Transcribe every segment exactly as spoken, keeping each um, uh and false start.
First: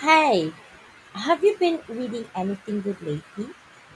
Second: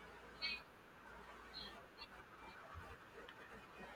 Hi, have you been reading anything good lately?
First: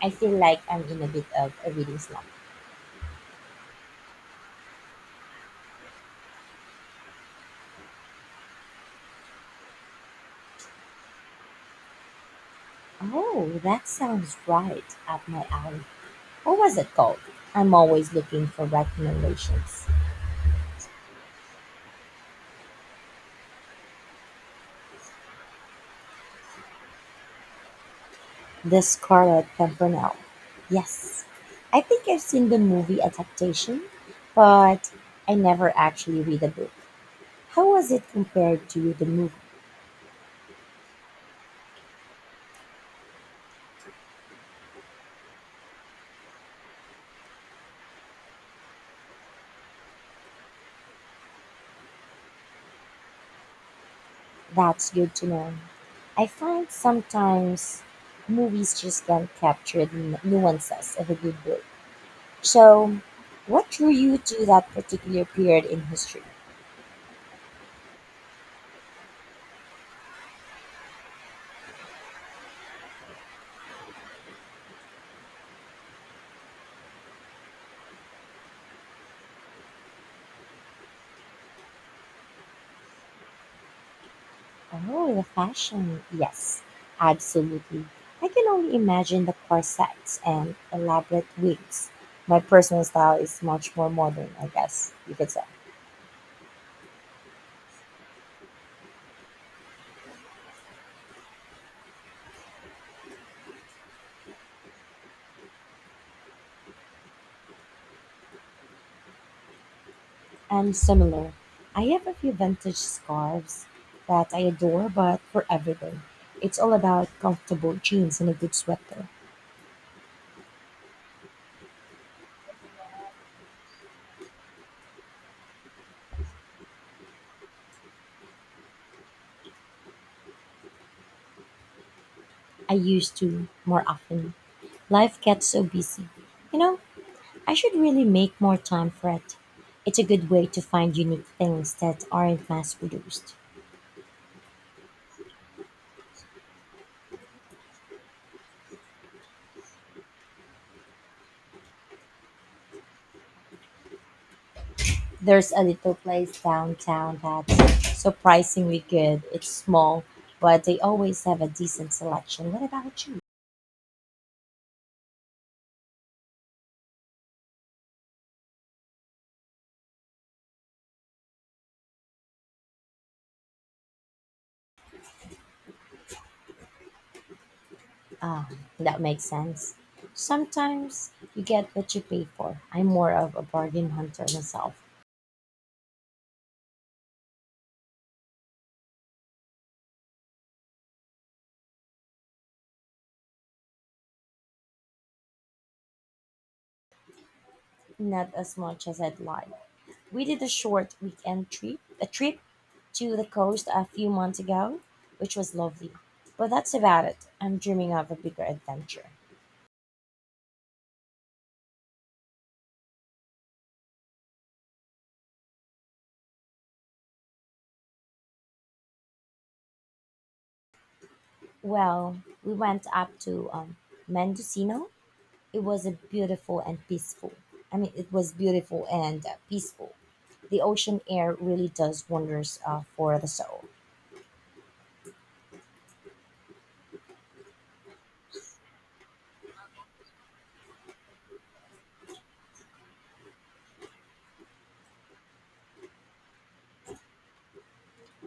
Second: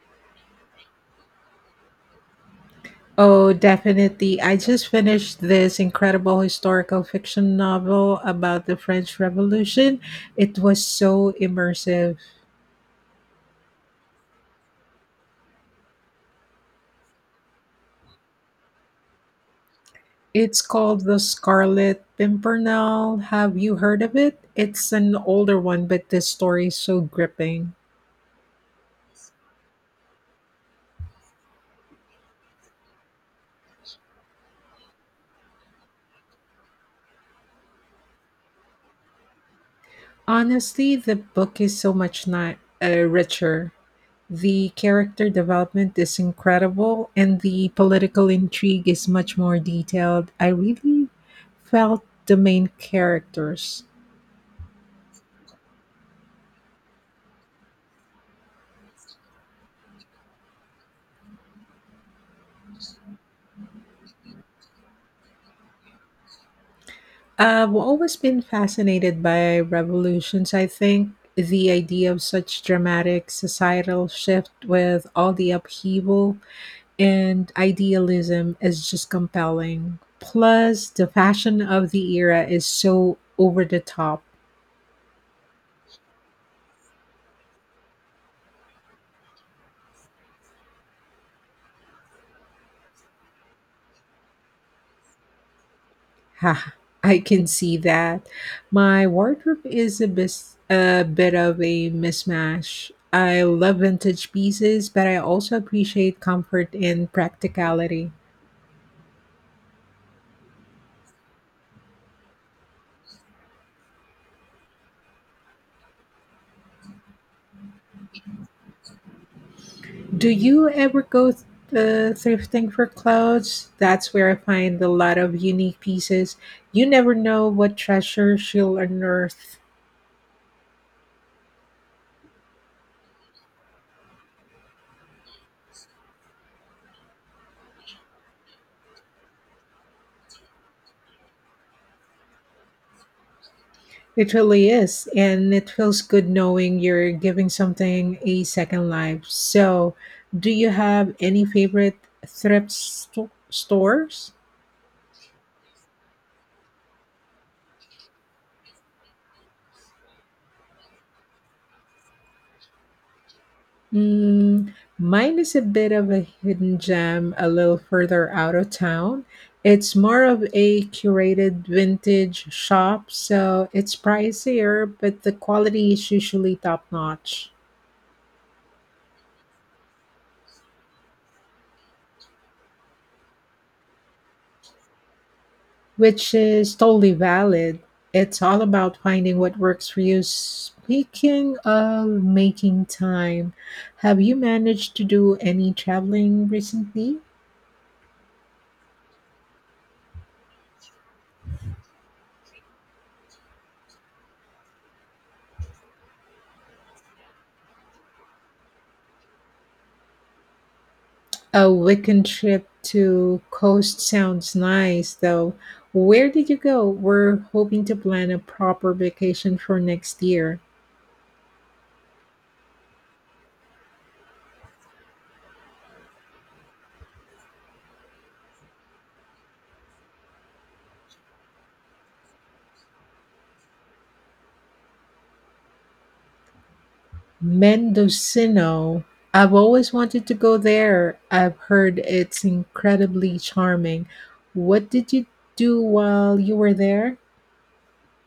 I feel like I'm in a bit of a reading slump. Oh, definitely. I just finished this incredible historical fiction novel about the French Revolution. It was so immersive. Oh, that sounds right up my alley. What was it called? I'm always looking for recommendations. It's called The Scarlet Pimpernel. Have you heard of it? It's an older one, but the story is so gripping. The Scarlet Pimpernel. Yes, I think I've seen the movie adaptation, but I never actually read the book. How was it compared to the movie? Honestly, the book is so much ni- uh, richer. The character development is incredible and the political intrigue is much more detailed. I really felt the main characters. That's good to know. I find sometimes movies just can't capture the nu- nuances of a good book. So, what drew you to that particular period in history? I've always been fascinated by revolutions, I think. The idea of such dramatic societal shift with all the upheaval and idealism is just compelling. Plus, the fashion of the era is so over the top. Oh, the fashion. Yes, absolutely. I can only imagine the corsets and elaborate wigs. My personal style is much more modern, I guess you could say. Ha, I can see that. My wardrobe is a, bis- a bit of a mismatch. I love vintage pieces, but I also appreciate comfort and practicality. And similar. I have a few vintage scarves that I adore, but for everything, it's all about comfortable jeans and a good sweater. Do you ever go th- uh, thrifting for clothes? That's where I find a lot of unique pieces. You never know what treasures you'll unearth. I used to more often. Life gets so busy. You know, I should really make more time for it. It's a good way to find unique things that aren't mass produced. It really is. And it feels good knowing you're giving something a second life. So, do you have any favorite thrift sto- stores? There's a little place downtown that's surprisingly good. It's small, but they always have a decent selection. What about you? Mm, mine is a bit of a hidden gem a little further out of town. It's more of a curated vintage shop, so it's pricier, but the quality is usually top notch. Ah, that makes sense. Sometimes you get what you pay for. I'm more of a bargain hunter myself, Which is totally valid. It's all about finding what works for you. Speaking of making time, have you managed to do any traveling recently? not as much as I'd like. We did a short weekend trip, a trip to the coast a few months ago, which was lovely. But that's about it. I'm dreaming of a bigger adventure. A weekend trip to Coast sounds nice, though. Where did you go? We're hoping to plan a proper vacation for next year. Well, we went up to um, Mendocino. It was a beautiful and peaceful. I mean, it was beautiful and uh, peaceful. The ocean air really does wonders, uh, for the soul. Mendocino. I've always wanted to go there. I've heard it's incredibly charming. What did you do while you were there?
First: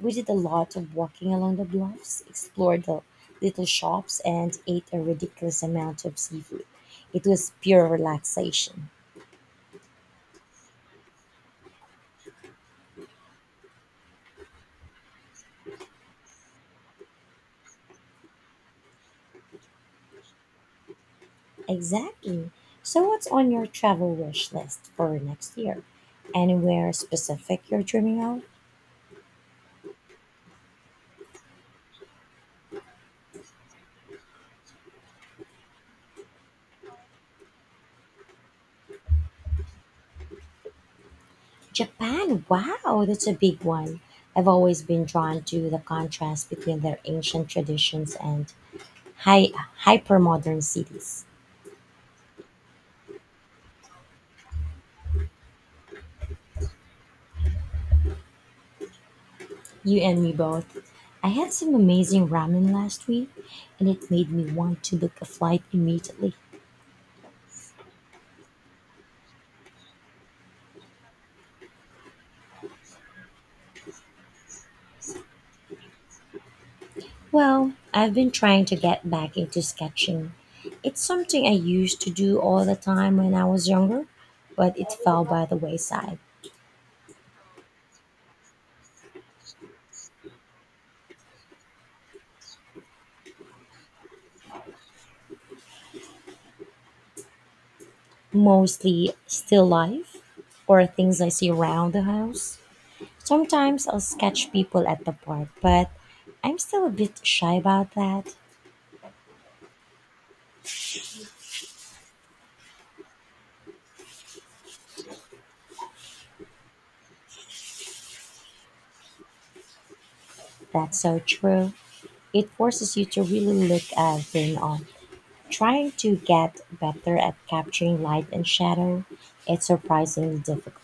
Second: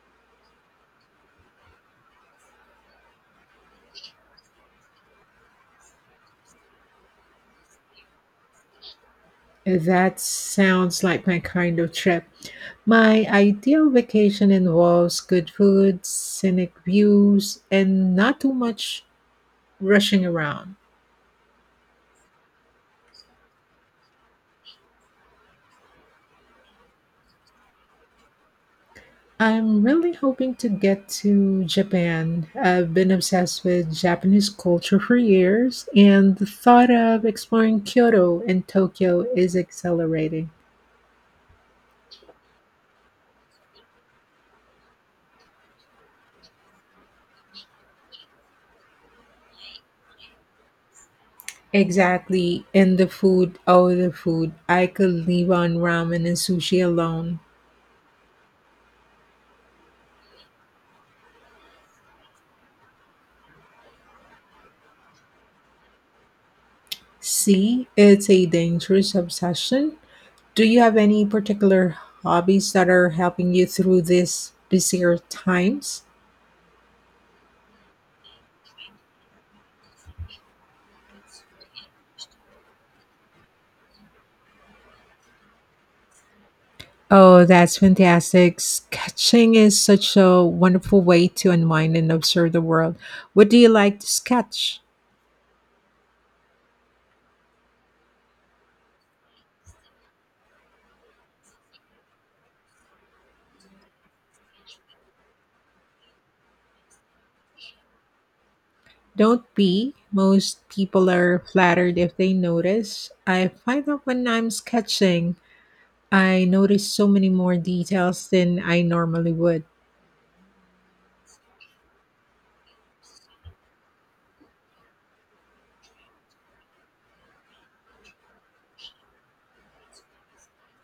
We did a lot of walking along the bluffs, explored the little shops, and ate a ridiculous amount of seafood. It was pure relaxation. That sounds like my kind of trip. My ideal vacation involves good food, scenic views, and not too much rushing around. Exactly. So, what's on your travel wish list for next year? Anywhere specific you're dreaming of? I'm really hoping to get to Japan. I've been obsessed with Japanese culture for years, and the thought of exploring Kyoto and Tokyo is exhilarating. Japan, wow, that's a big one. I've always been drawn to the contrast between their ancient traditions and high, hyper modern cities. Exactly. And the food, oh, the food. I could live on ramen and sushi alone. You and me both. I had some amazing ramen last week, and it made me want to book a flight immediately. See, it's a dangerous obsession. Do you have any particular hobbies that are helping you through these busier times? Well, I've been trying to get back into sketching. It's something I used to do all the time when I was younger, but it fell by the wayside. Oh, that's fantastic. Sketching is such a wonderful way to unwind and observe the world. What do you like to sketch? Mostly still life or things I see around the house. Sometimes I'll sketch people at the park, but I'm still a bit shy about that. Don't be. Most people are flattered if they notice. I find that when I'm sketching, I notice so many more details than I normally would. That's so true. It forces you to really look at them. On, trying to get better at capturing light and shadow, it's surprisingly difficult.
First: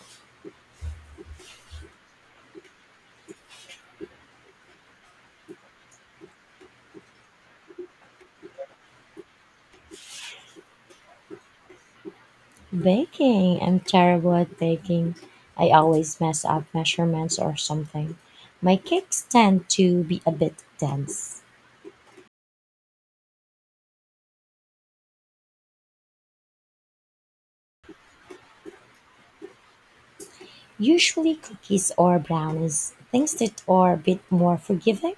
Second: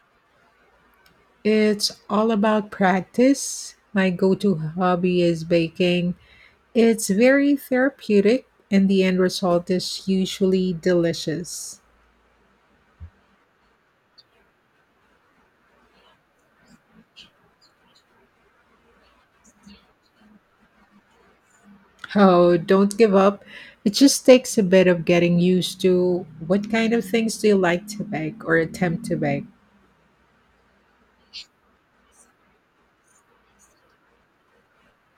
It's all about practice. My go to hobby is baking. It's very therapeutic, and the end result is usually delicious. Baking, I'm terrible at baking. I always mess up measurements or something. My cakes tend to be a bit dense. Oh, don't give up. It just takes a bit of getting used to what kind of things do you like to bake or attempt to bake. Usually cookies or brownies, things that are a bit more forgiving.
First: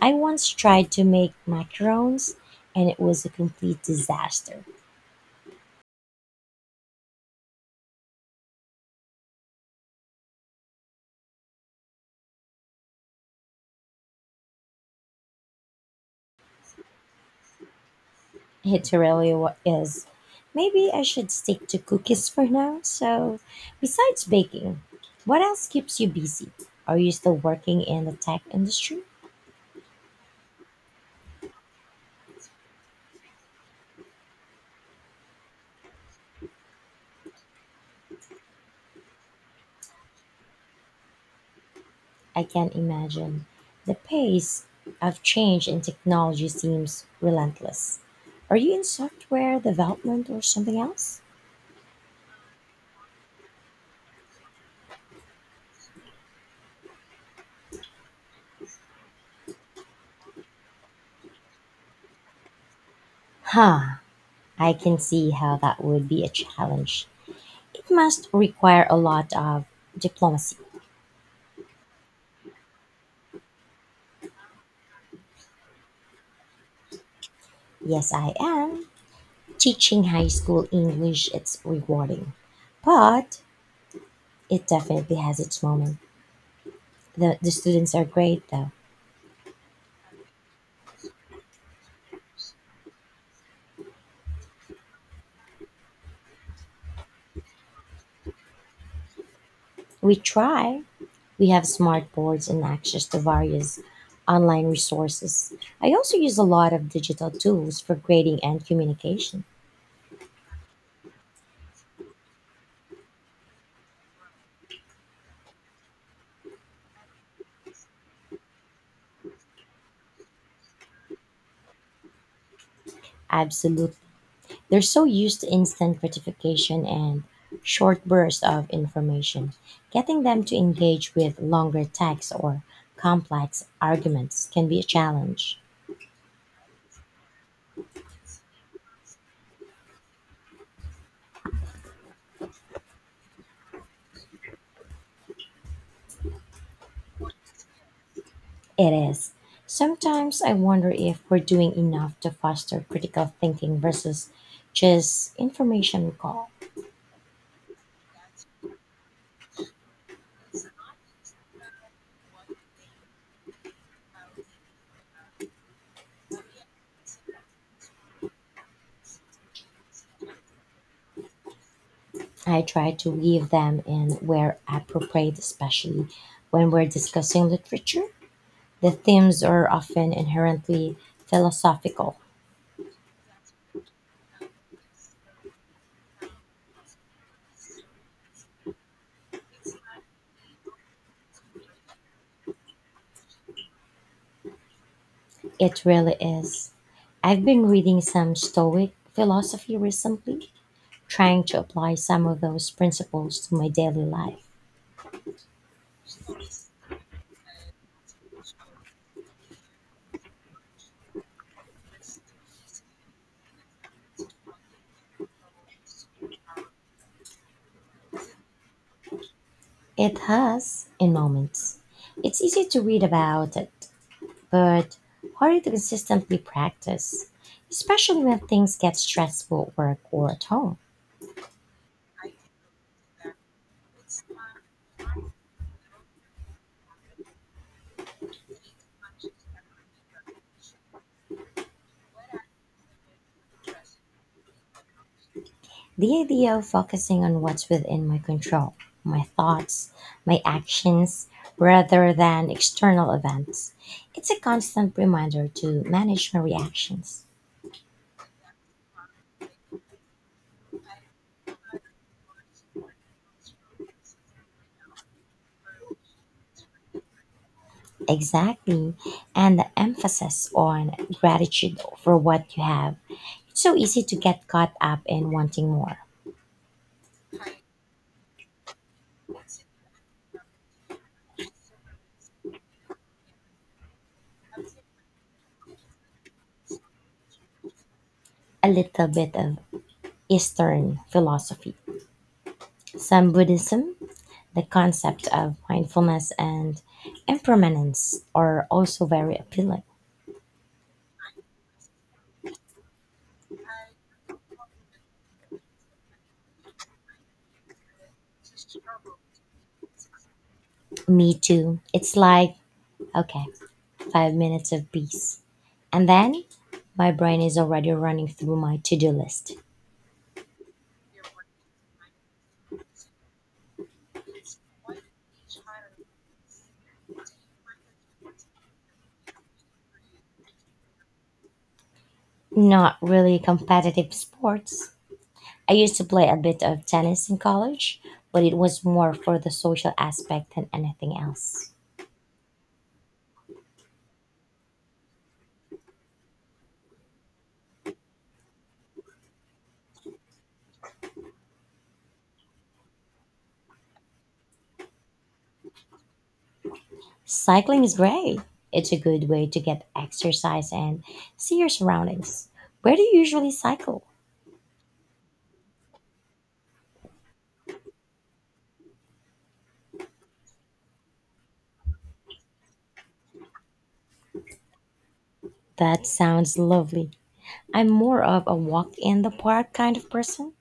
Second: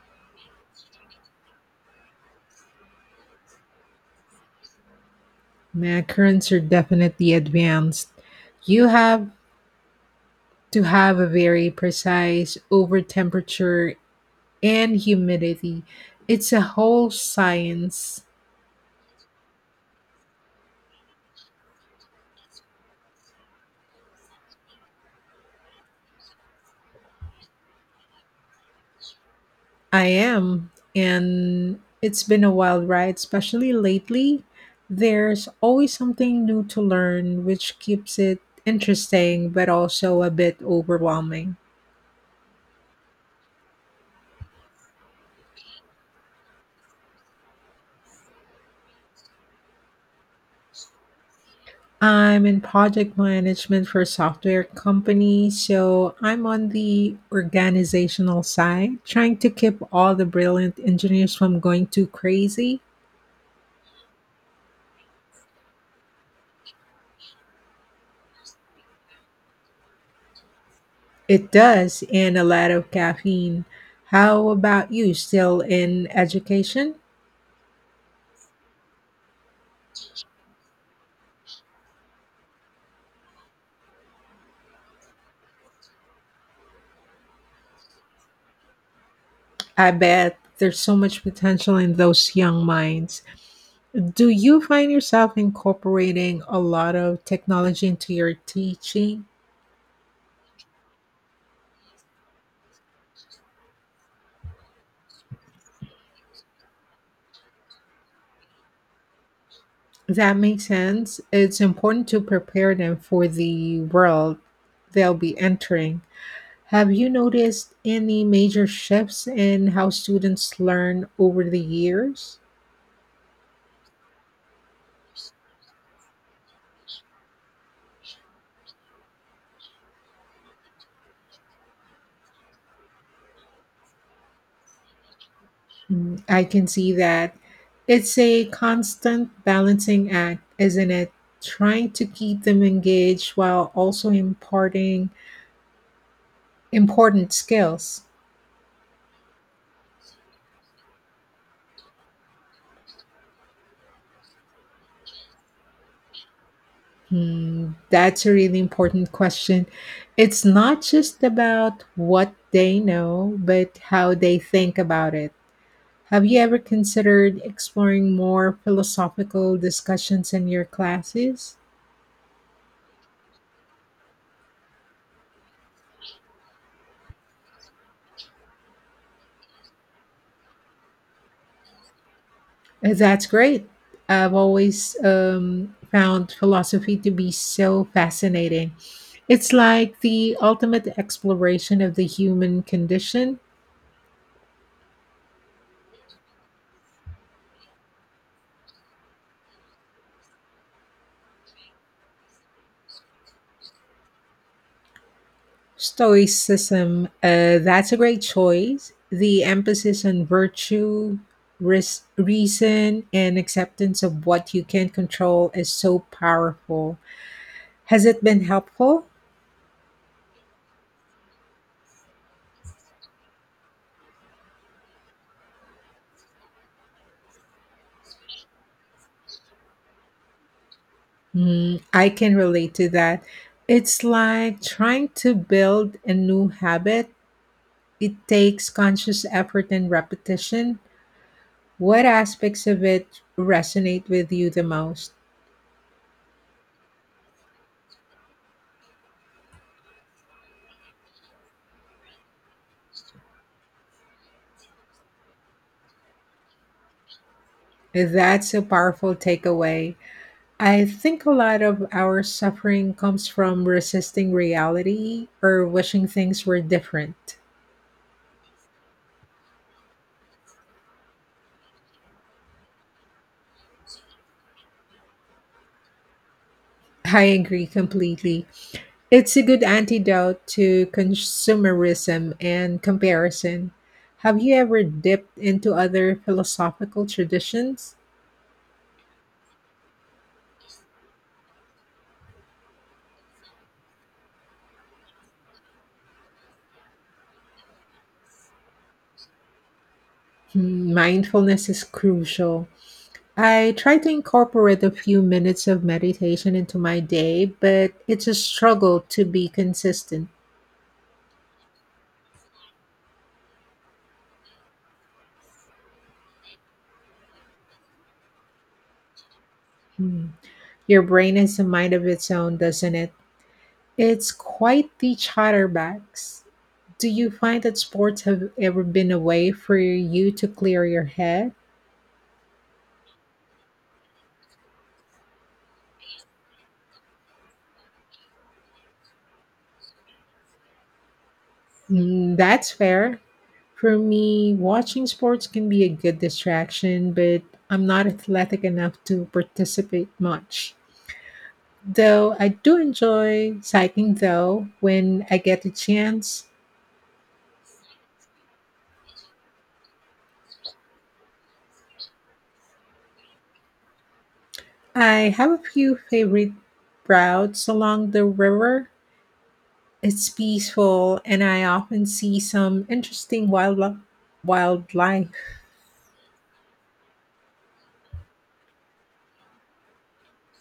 I once tried to make macarons and it was a complete disaster. My currents are definitely advanced. You have to have a very precise over temperature and humidity. It's a whole science. It really wa- is. Maybe I should stick to cookies for now. So, besides baking, what else keeps you busy? Are you still working in the tech industry? I am, and it's been a wild ride, especially lately. There's always something new to learn, which keeps it interesting but also a bit overwhelming. I can't imagine. The pace of change in technology seems relentless. Are you in software development or something else? I'm in project management for a software company, so I'm on the organizational side, trying to keep all the brilliant engineers from going too crazy. Huh, I can see how that would be a challenge. It must require a lot of diplomacy. It does, and a lot of caffeine. How about you? Still in education? Yes, I am. Teaching high school English, it's rewarding. But it definitely has its moment. The, the students are great, though. I bet there's so much potential in those young minds. Do you find yourself incorporating a lot of technology into your teaching? We try. We have smart boards and access to various online resources. I also use a lot of digital tools for grading and communication. That makes sense. It's important to prepare them for the world they'll be entering. Have you noticed any major shifts in how students learn over the years? Absolutely. They're so used to instant gratification and short bursts of information. Getting them to engage with longer texts or complex arguments can be a challenge. Mm, I can see that. It's a constant balancing act, isn't it? Trying to keep them engaged while also imparting important skills. It is. Sometimes I wonder if we're doing enough to foster critical thinking versus just information recall. Hmm, that's a really important question. It's not just about what they know, but how they think about it. Have you ever considered exploring more philosophical discussions in your classes? I try to weave them in where appropriate, especially when we're discussing literature. The themes are often inherently philosophical. Uh, That's great. I've always um, found philosophy to be so fascinating. It's like the ultimate exploration of the human condition. It really is. I've been reading some Stoic philosophy recently, trying to apply some of those principles to my daily life. Stoicism, uh, that's a great choice. The emphasis on virtue, ris- reason, and acceptance of what you can control is so powerful. Has it been helpful? It has, in moments. It's easy to read about it, but harder to consistently practice, especially when things get stressful at work or at home. Hmm, I can relate to that. It's like trying to build a new habit. It takes conscious effort and repetition. What aspects of it resonate with you the most? The idea of focusing on what's within my control, my thoughts, my actions, rather than external events, it's a constant reminder to manage my reactions. That's a powerful takeaway. I think a lot of our suffering comes from resisting reality or wishing things were different. Exactly. And the emphasis on gratitude for what you have. It's so easy to get caught up in wanting more. I agree completely. It's a good antidote to consumerism and comparison. Have you ever dipped into other philosophical traditions? A little bit of Eastern philosophy, some Buddhism, the concept of mindfulness and impermanence are also very appealing. Hmm, mindfulness is crucial. I try to incorporate a few minutes of meditation into my day, but it's a struggle to be consistent. Me too. It's like, okay, five minutes of peace. And then my brain is already running through my to do list. Hmm. Your brain has a mind of its own, doesn't it? It's quite the chatterbox. Do you find that sports have ever been a way for you to clear your head? Not really competitive sports. I used to play a bit of tennis in college, but it was more for the social aspect than anything else. Mm, that's fair. For me, watching sports can be a good distraction, but I'm not athletic enough to participate much. Though I do enjoy cycling though when I get the chance. Cycling is great. It's a good way to get exercise and see your surroundings. Where do you usually cycle? I have a few favorite routes along the river. It's peaceful and I often see some interesting wildlife wildlife That sounds lovely. I'm more of a walk in the park kind of person.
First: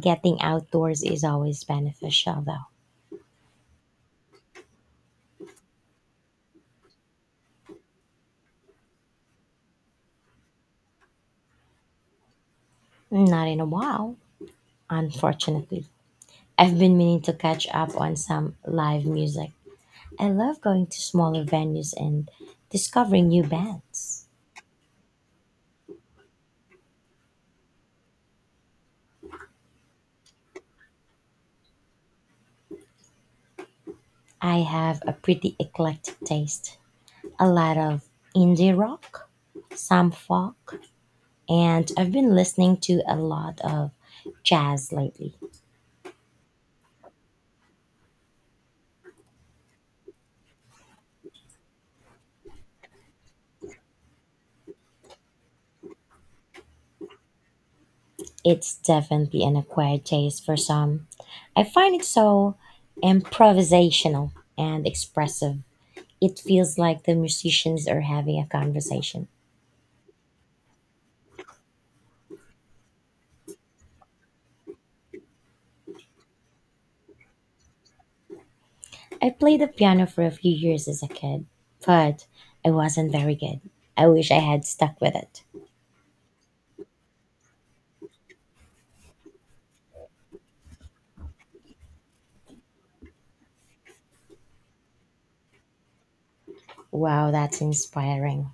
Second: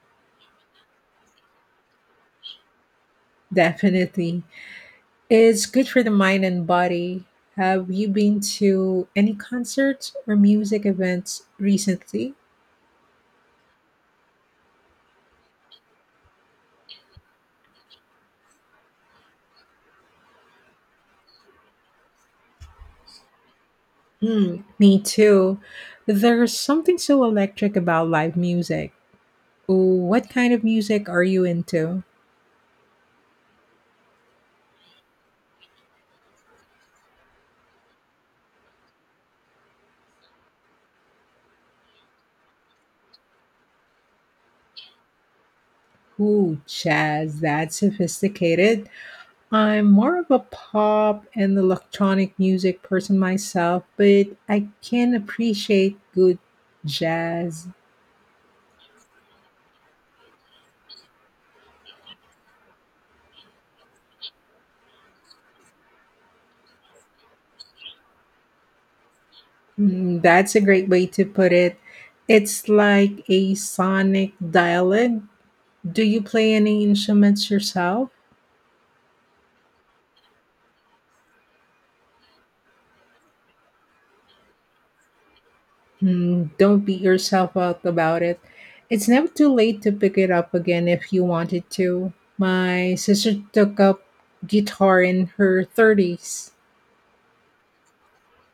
Getting outdoors is always beneficial, though. Definitely. It's good for the mind and body. Have you been to any concerts or music events recently? Not in a while, unfortunately. I've been meaning to catch up on some live music. I love going to smaller venues and discovering new bands. Hmm, me too. There's something so electric about live music. What kind of music are you into? I have a pretty eclectic taste. A lot of indie rock, some folk, and I've been listening to a lot of jazz lately. Ooh, jazz, that's sophisticated. I'm more of a pop and electronic music person myself, but I can appreciate good jazz. It's definitely an acquired taste for some. I find it so improvisational and expressive. It feels like the musicians are having a conversation. Mm, that's a great way to put it. It's like a sonic dialect. Do you play any instruments yourself? I played the piano for a few years as a kid, but I wasn't very good. I wish I had stuck with it. Hmm, don't beat yourself up about it. It's never too late to pick it up again if you wanted to. My sister took up guitar in her thirties. Wow, that's inspiring.